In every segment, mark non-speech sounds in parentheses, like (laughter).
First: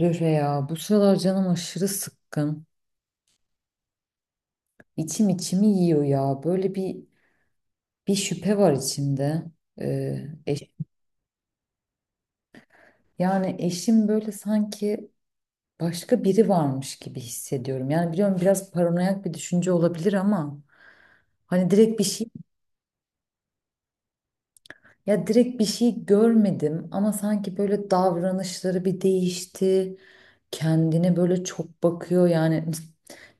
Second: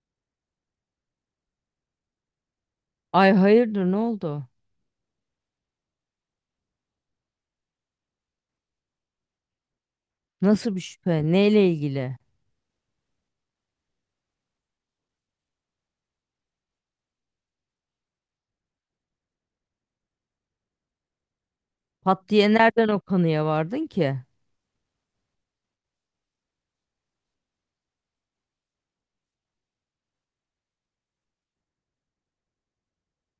Röre ya bu sıralar canım aşırı sıkkın. Ay, hayırdır, ne oldu? İçim içimi yiyor ya. Böyle bir şüphe var içimde. Ee, eş- Nasıl bir şüphe? Neyle ilgili? Yani eşim böyle sanki başka biri varmış gibi hissediyorum. Yani biliyorum biraz paranoyak bir düşünce olabilir ama hani direkt bir şey Pat diye nereden o kanıya vardın ki? ya direkt bir şey görmedim ama sanki böyle davranışları bir değişti. Kendine böyle çok bakıyor yani. (laughs)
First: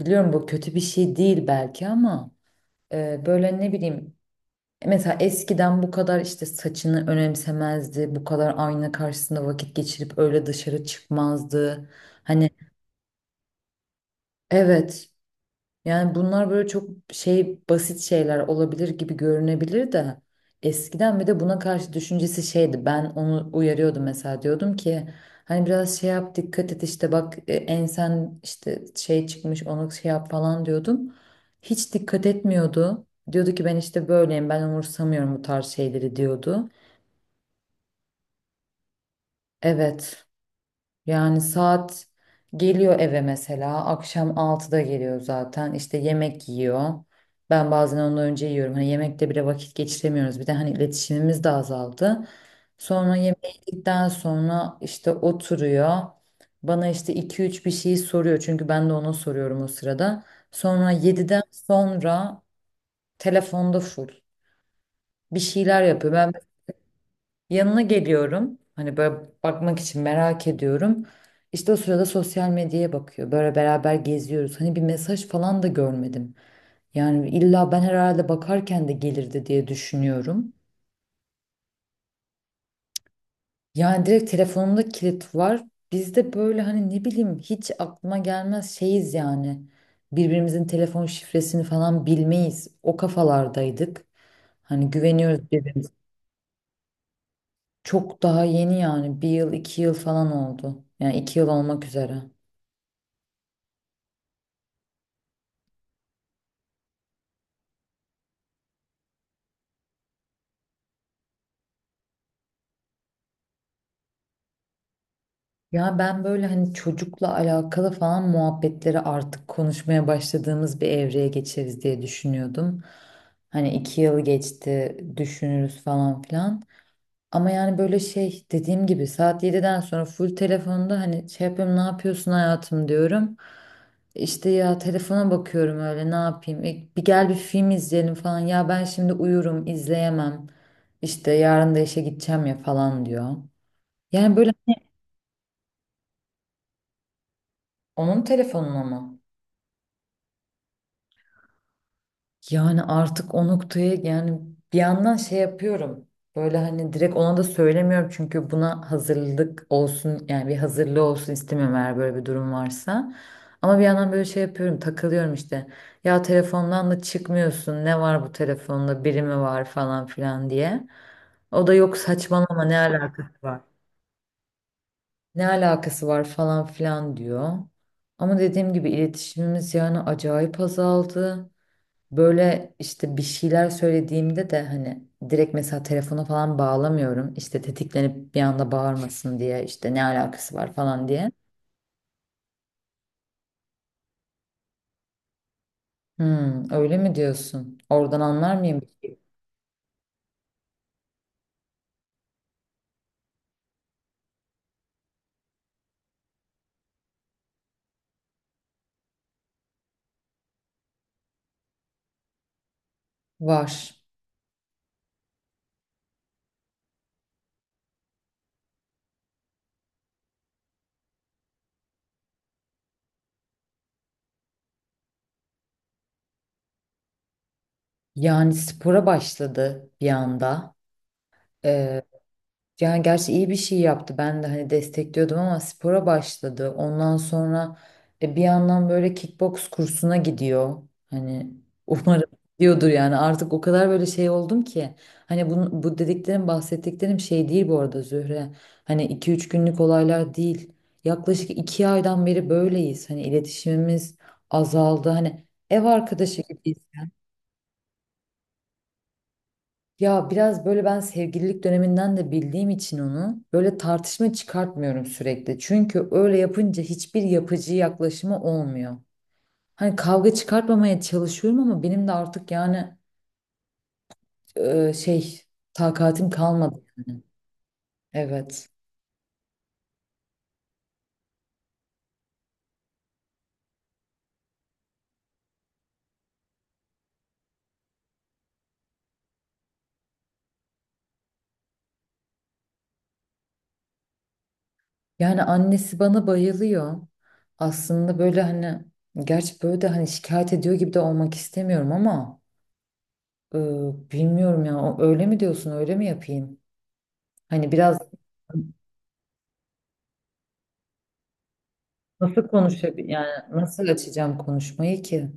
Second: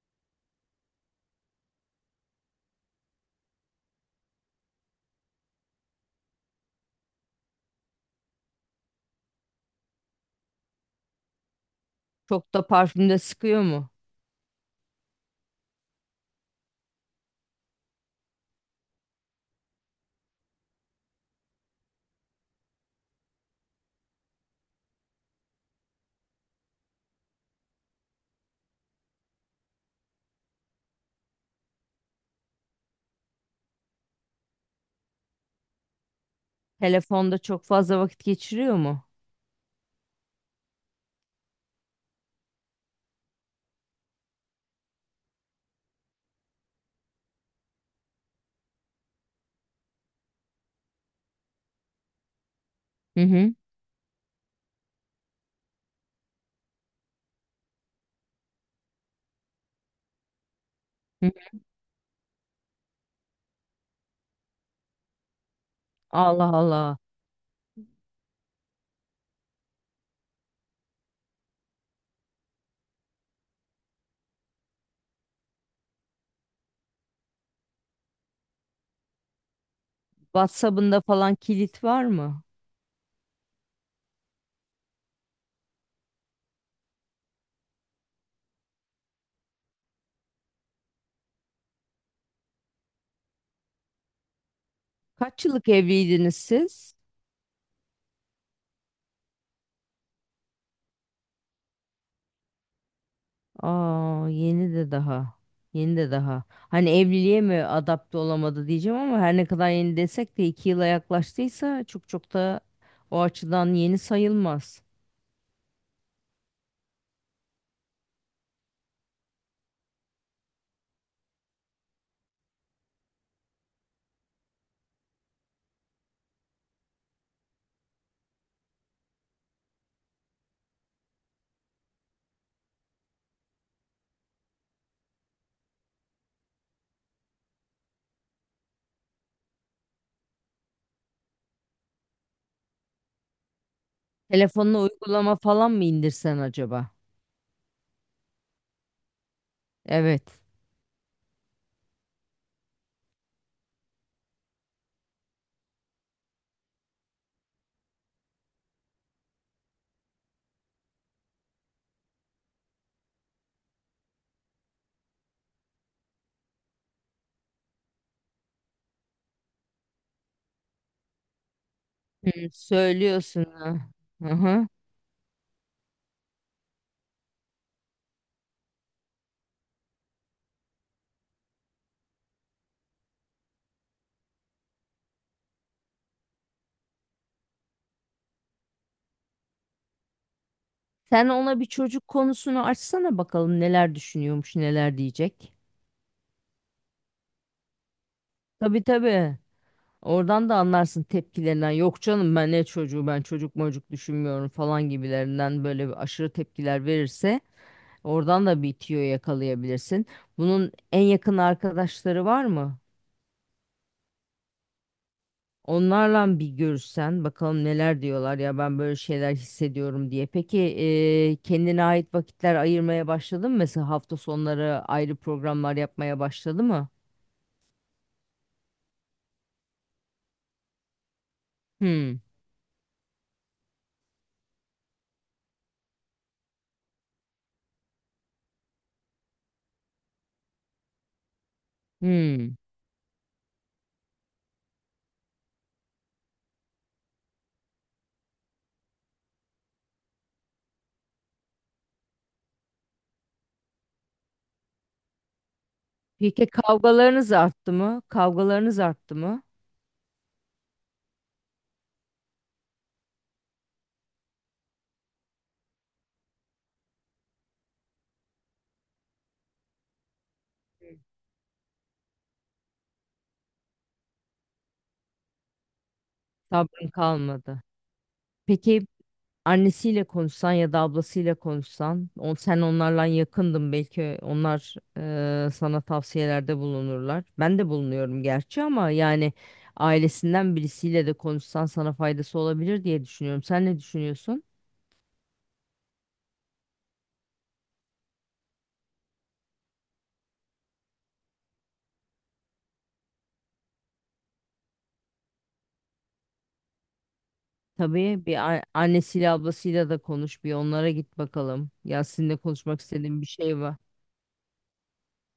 Biliyorum bu kötü bir şey değil belki ama böyle ne bileyim. Mesela eskiden bu kadar işte saçını önemsemezdi, bu kadar ayna karşısında vakit geçirip öyle dışarı çıkmazdı. Hani Çok da parfümde sıkıyor mu? evet, yani bunlar böyle çok şey, basit şeyler olabilir gibi görünebilir de eskiden bir de buna karşı düşüncesi şeydi. Ben onu uyarıyordum, mesela diyordum ki hani biraz şey yap, dikkat et, işte bak ensen işte şey çıkmış, onu şey yap falan diyordum. Hiç dikkat etmiyordu. Diyordu ki ben işte böyleyim, ben umursamıyorum bu tarz şeyleri diyordu. Telefonda çok fazla vakit geçiriyor mu? Evet. Yani saat geliyor eve mesela. Akşam altıda geliyor zaten. İşte yemek yiyor. Ben bazen ondan önce yiyorum. Hani yemekte bile vakit geçiremiyoruz. Bir de hani iletişimimiz de azaldı. Sonra Hı yemeği hı. yedikten sonra işte oturuyor. Bana işte iki üç bir şey soruyor. Çünkü ben de ona soruyorum o sırada. Sonra Hı yediden hı. sonra telefonda full. Bir şeyler yapıyor. Ben Allah Allah. yanına geliyorum. Hani böyle bakmak için merak ediyorum. İşte o sırada sosyal medyaya bakıyor. Böyle beraber geziyoruz. Hani bir mesaj falan da görmedim. Yani illa ben herhalde bakarken de gelirdi diye düşünüyorum. WhatsApp'ında falan kilit var mı? Yani direkt telefonumda kilit var. Biz de böyle hani ne bileyim hiç aklıma gelmez şeyiz yani. Birbirimizin telefon şifresini falan bilmeyiz. O kafalardaydık. Hani Kaç güveniyoruz yıllık birbirimize. evliydiniz siz? Çok daha yeni yani bir yıl iki yıl falan oldu. Yani iki yıl olmak üzere. Aa, yeni de daha. Yeni de daha. Hani evliliğe mi adapte olamadı diyeceğim ama her ne kadar yeni desek de iki yıla yaklaştıysa çok çok da o açıdan yeni sayılmaz. Ya ben böyle hani çocukla alakalı falan muhabbetleri artık konuşmaya başladığımız bir evreye geçeriz diye düşünüyordum. Hani iki yıl geçti düşünürüz falan filan. Ama yani böyle şey dediğim gibi saat 7'den sonra full telefonda, hani şey yapıyorum, ne yapıyorsun hayatım diyorum. İşte ya telefona bakıyorum, öyle ne yapayım. Bir gel bir film izleyelim falan, ya ben şimdi uyurum izleyemem. İşte yarın da işe gideceğim ya falan diyor. Yani böyle Telefonuna uygulama falan mı indirsen acaba? onun telefonuna mı? Evet. Yani artık o noktaya yani bir yandan şey yapıyorum. Böyle hani direkt ona da söylemiyorum çünkü buna hazırlık olsun, yani bir hazırlığı olsun istemiyorum eğer böyle bir durum varsa. Ama bir yandan böyle şey yapıyorum, takılıyorum işte. Ya telefondan da çıkmıyorsun, ne var bu telefonda, biri mi var falan filan diye. O da yok Hı, saçmalama, ne alaka, söylüyorsun ha. Hı-hı. ne alakası var falan filan diyor. Ama dediğim gibi iletişimimiz yani acayip azaldı. Böyle işte bir şeyler söylediğimde de hani direkt mesela telefona falan bağlamıyorum. İşte tetiklenip bir anda bağırmasın diye işte ne alakası var falan Sen diye. ona bir çocuk konusunu açsana bakalım neler düşünüyormuş, neler diyecek. Hmm, öyle mi diyorsun? Oradan anlar mıyım? Tabii tabii. Oradan da anlarsın tepkilerinden. Yok canım, ben ne çocuğu, ben çocuk mocuk düşünmüyorum falan gibilerinden böyle bir aşırı tepkiler verirse oradan da bir tüyo yakalayabilirsin. Bunun en yakın arkadaşları var mı? Var. Onlarla bir görüşsen bakalım neler diyorlar, ya ben böyle şeyler hissediyorum diye. Peki kendine ait vakitler ayırmaya başladın mı? Mesela hafta sonları ayrı programlar yapmaya başladı mı? Yani spora başladı bir anda. Hmm. Yani gerçi iyi bir şey yaptı. Ben de hani destekliyordum ama spora başladı. Ondan sonra bir yandan böyle kickbox kursuna gidiyor. Hani (laughs) umarım Hmm. diyordur yani artık o kadar böyle şey oldum ki. Hani bu dediklerim bahsettiklerim şey değil bu arada Zühre. Hani iki üç günlük olaylar değil. Yaklaşık 2 aydan beri böyleyiz. Hani iletişimimiz azaldı. Hani ev arkadaşı Peki gibiyiz. kavgalarınız arttı mı? Kavgalarınız arttı mı? Ya biraz böyle ben sevgililik döneminden de bildiğim için onu böyle tartışma çıkartmıyorum sürekli. Çünkü öyle yapınca hiçbir yapıcı yaklaşımı olmuyor. Hani kavga çıkartmamaya çalışıyorum ama benim de artık yani e, şey takatim kalmadı Sabrın yani. kalmadı. Evet. Peki annesiyle konuşsan ya da ablasıyla konuşsan, sen onlarla yakındın, belki onlar sana tavsiyelerde bulunurlar. Ben de bulunuyorum gerçi ama yani ailesinden birisiyle de konuşsan sana faydası olabilir diye düşünüyorum. Sen ne düşünüyorsun? Yani annesi bana bayılıyor. Aslında böyle hani, gerçi böyle de hani şikayet ediyor gibi de olmak istemiyorum ama e, bilmiyorum ya, öyle mi diyorsun, öyle mi yapayım? Hani biraz Tabii, annesiyle ablasıyla da konuş, bir onlara git bakalım. Ya sizinle nasıl konuşmak konuşabilir? istediğim bir Yani şey var. nasıl açacağım konuşmayı ki?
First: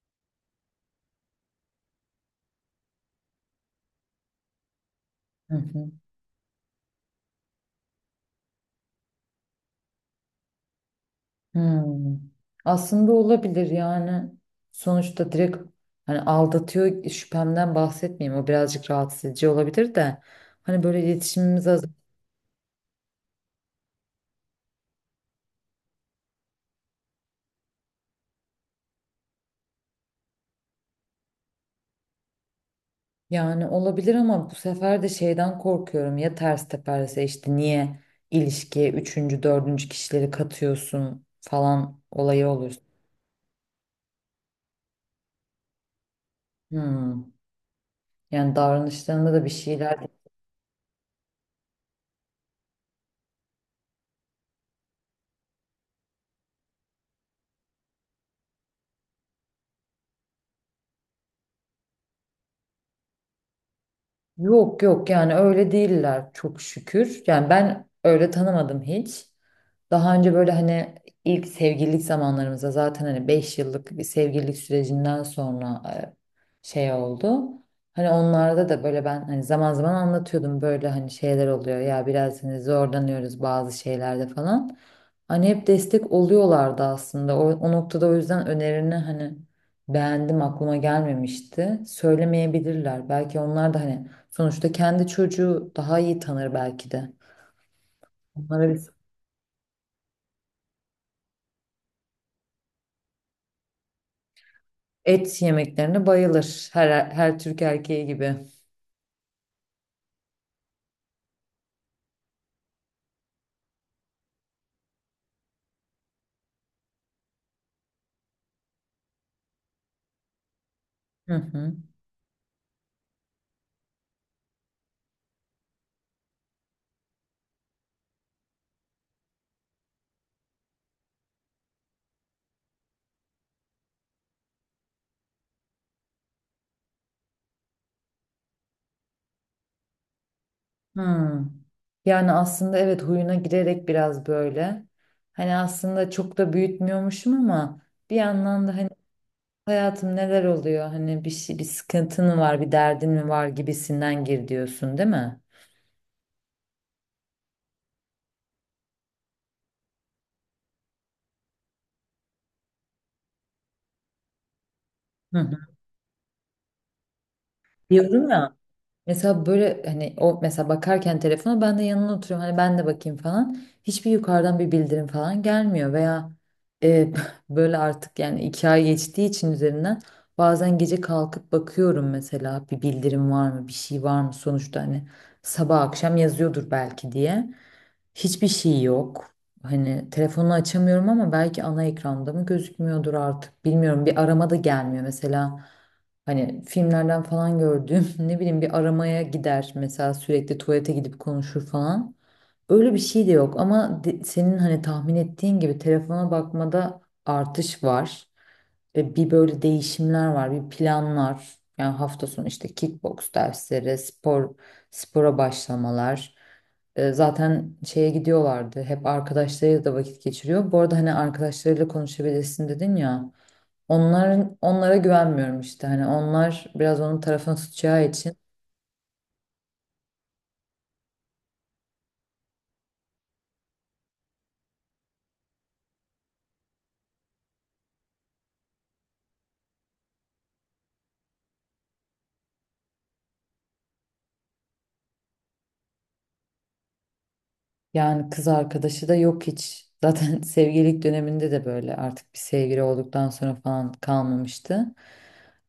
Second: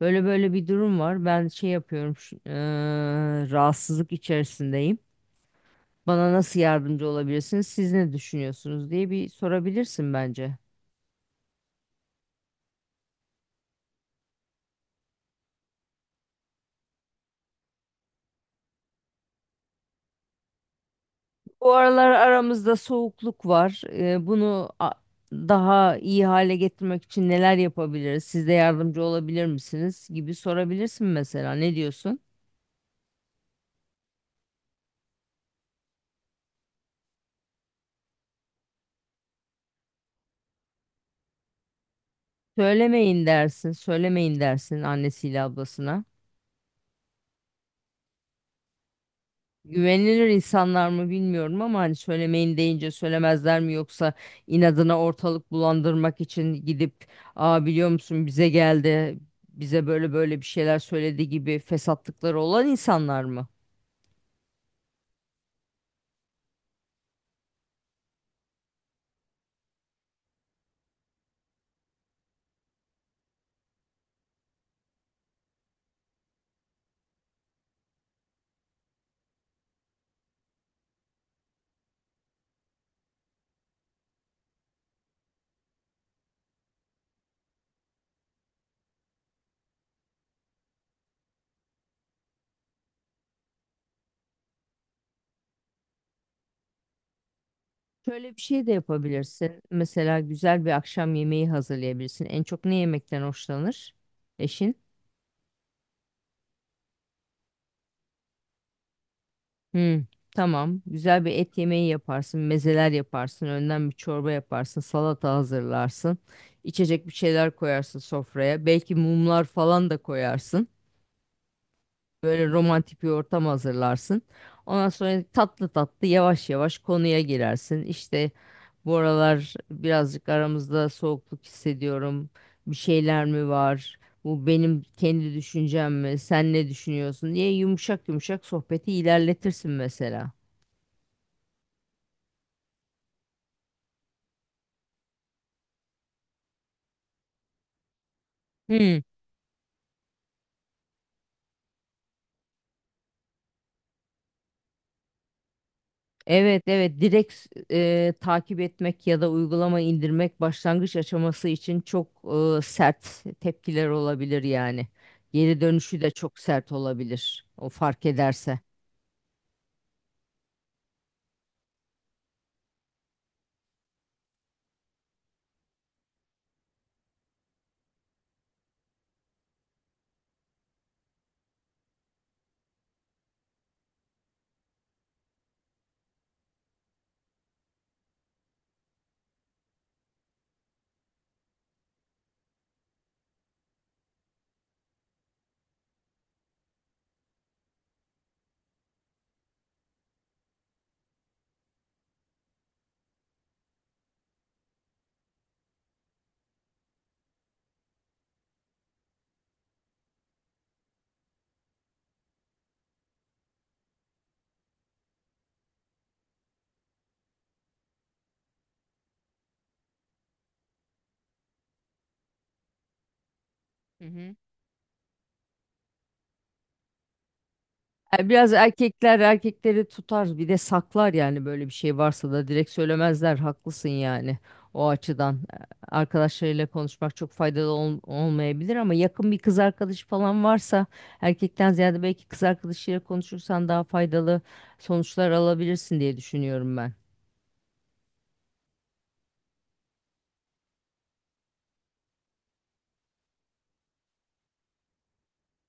Böyle böyle bir durum var. Ben şey yapıyorum, rahatsızlık içerisindeyim. Hı hı. Bana nasıl yardımcı olabilirsiniz? Siz ne düşünüyorsunuz diye bir sorabilirsin bence. Hmm. Aslında olabilir yani. Sonuçta direkt hani aldatıyor şüphemden bahsetmeyeyim. O birazcık rahatsız edici olabilir de. Hani böyle iletişimimiz Bu az. aralar aramızda soğukluk var. Bunu daha iyi hale getirmek için neler yapabiliriz? Siz de yardımcı olabilir misiniz, gibi sorabilirsin mesela. Ne diyorsun? Yani olabilir ama bu sefer de şeyden korkuyorum. Ya ters teperse işte niye ilişkiye üçüncü, dördüncü kişileri katıyorsun falan olayı olur. Söylemeyin dersin, söylemeyin dersin annesiyle ablasına. Hmm. Yani davranışlarında da bir şeyler. Güvenilir insanlar mı, bilmiyorum ama hani söylemeyin deyince söylemezler mi, yoksa inadına ortalık bulandırmak için gidip "aa, biliyor musun, bize geldi, bize böyle böyle bir şeyler söyledi" gibi fesatlıkları olan insanlar mı? Yok yok yani öyle değiller çok şükür. Yani ben öyle tanımadım hiç. Daha önce böyle hani ilk sevgililik zamanlarımızda zaten hani 5 yıllık bir sevgililik sürecinden sonra şey oldu. Hani onlarda da böyle ben hani zaman zaman anlatıyordum böyle hani şeyler oluyor ya biraz hani zorlanıyoruz bazı şeylerde falan. Hani hep destek oluyorlardı aslında. O noktada, o yüzden önerini hani beğendim, aklıma gelmemişti. Söylemeyebilirler. Belki onlar da hani sonuçta kendi çocuğu daha iyi tanır belki de. Şöyle bir şey Onlara de biz yapabilirsin. Mesela güzel bir akşam yemeği hazırlayabilirsin. En çok ne yemekten hoşlanır eşin? et yemeklerine bayılır her Türk erkeği gibi. Hmm, tamam. Güzel bir et yemeği yaparsın, mezeler yaparsın, önden bir çorba yaparsın, salata hazırlarsın. İçecek bir şeyler koyarsın sofraya. Belki mumlar falan da koyarsın. Hı hı. Böyle romantik bir ortam hazırlarsın. Ondan sonra tatlı tatlı, yavaş yavaş konuya girersin. İşte bu aralar birazcık aramızda soğukluk hissediyorum. Bir şeyler mi var? Bu benim kendi düşüncem mi? Sen ne düşünüyorsun diye yumuşak yumuşak sohbeti ilerletirsin mesela. Hı. Yani aslında evet, huyuna girerek biraz böyle. Hani aslında çok da büyütmüyormuşum ama bir yandan da hani Hmm. hayatım neler oluyor? Hani bir şey, bir sıkıntın mı var, bir derdin mi var gibisinden gir diyorsun, değil mi? Evet, evet, direkt takip etmek ya da uygulama indirmek başlangıç aşaması için çok sert tepkiler olabilir yani. Hı hı. Geri dönüşü de çok sert olabilir o fark Diyorum ya. ederse. Mesela böyle hani o mesela bakarken telefona ben de yanına oturuyorum, hani ben de bakayım falan. Hiçbir yukarıdan bir bildirim falan gelmiyor veya e, (laughs) böyle artık yani iki ay geçtiği için üzerinden bazen gece kalkıp bakıyorum mesela, bir bildirim var mı bir şey var mı, sonuçta hani sabah akşam yazıyordur belki diye. Hiçbir şey yok. Hani telefonu açamıyorum ama belki ana ekranda mı gözükmüyordur artık. Bilmiyorum, bir arama da gelmiyor mesela. Hani filmlerden falan gördüğüm (laughs) ne bileyim bir aramaya gider mesela, sürekli tuvalete gidip konuşur falan. Öyle bir şey de yok ama senin hani tahmin ettiğin gibi telefona bakmada artış var. Ve bir böyle değişimler var, bir planlar. Yani hafta sonu işte kickbox dersleri, spora başlamalar. Zaten şeye gidiyorlardı. Hep arkadaşlarıyla da vakit geçiriyor. Bu arada hani arkadaşlarıyla konuşabilirsin dedin ya. Hı hı. Onların, onlara güvenmiyorum işte. Hani onlar biraz onun tarafını tutacağı Yani için. biraz erkekler erkekleri tutar, bir de saklar, yani böyle bir şey varsa da direkt söylemezler, haklısın yani. O açıdan arkadaşlarıyla konuşmak çok faydalı olmayabilir ama yakın bir kız arkadaşı falan varsa, erkekten ziyade belki kız arkadaşıyla konuşursan daha faydalı sonuçlar alabilirsin diye düşünüyorum ben. Yani kız arkadaşı da yok hiç. Zaten (laughs) sevgililik döneminde de böyle artık bir sevgili olduktan sonra falan kalmamıştı.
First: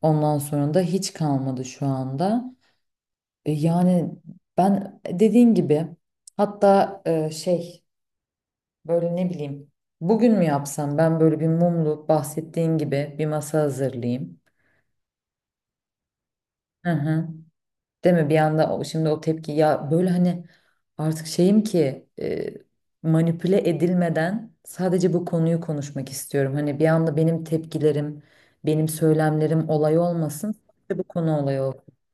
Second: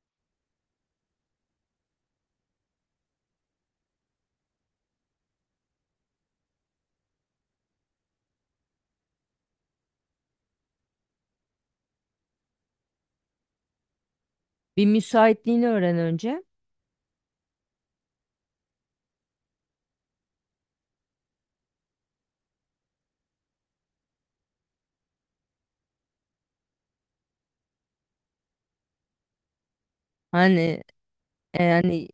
Ondan sonra da hiç kalmadı şu anda. Yani ben dediğin gibi, hatta böyle ne bileyim. Bugün mü yapsam ben böyle bir mumlu bahsettiğin gibi bir masa hazırlayayım. Bir müsaitliğini öğren önce. Hı hı. Değil mi? Bir anda şimdi o tepki ya, böyle hani artık şeyim ki manipüle edilmeden sadece bu konuyu konuşmak istiyorum. Hani bir anda benim tepkilerim, benim söylemlerim olay olmasın. Hani Sadece bu konu olay olsun. yani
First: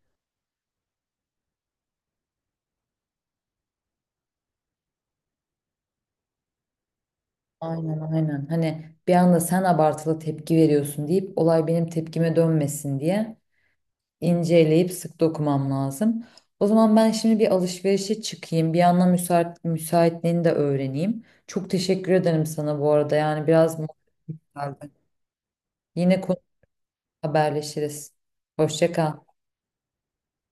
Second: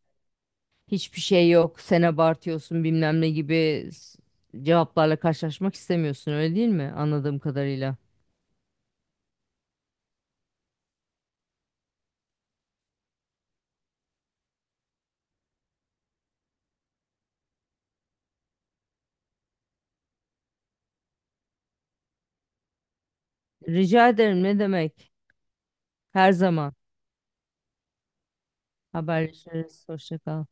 hiçbir şey yok, sen abartıyorsun, bilmem ne gibi cevaplarla karşılaşmak istemiyorsun, öyle değil mi, anladığım kadarıyla. Aynen aynen. Hani bir anda sen abartılı tepki veriyorsun deyip olay benim tepkime dönmesin diye. İnceleyip sık dokumam lazım. O zaman ben şimdi bir alışverişe çıkayım. Bir yandan müsaitliğini de öğreneyim. Çok teşekkür ederim sana bu arada. Yani biraz Rica ederim, ne mutluyum. demek? Yine Her konu zaman haberleşiriz. Hoşça kal. haberleşiriz. Hoşça kal.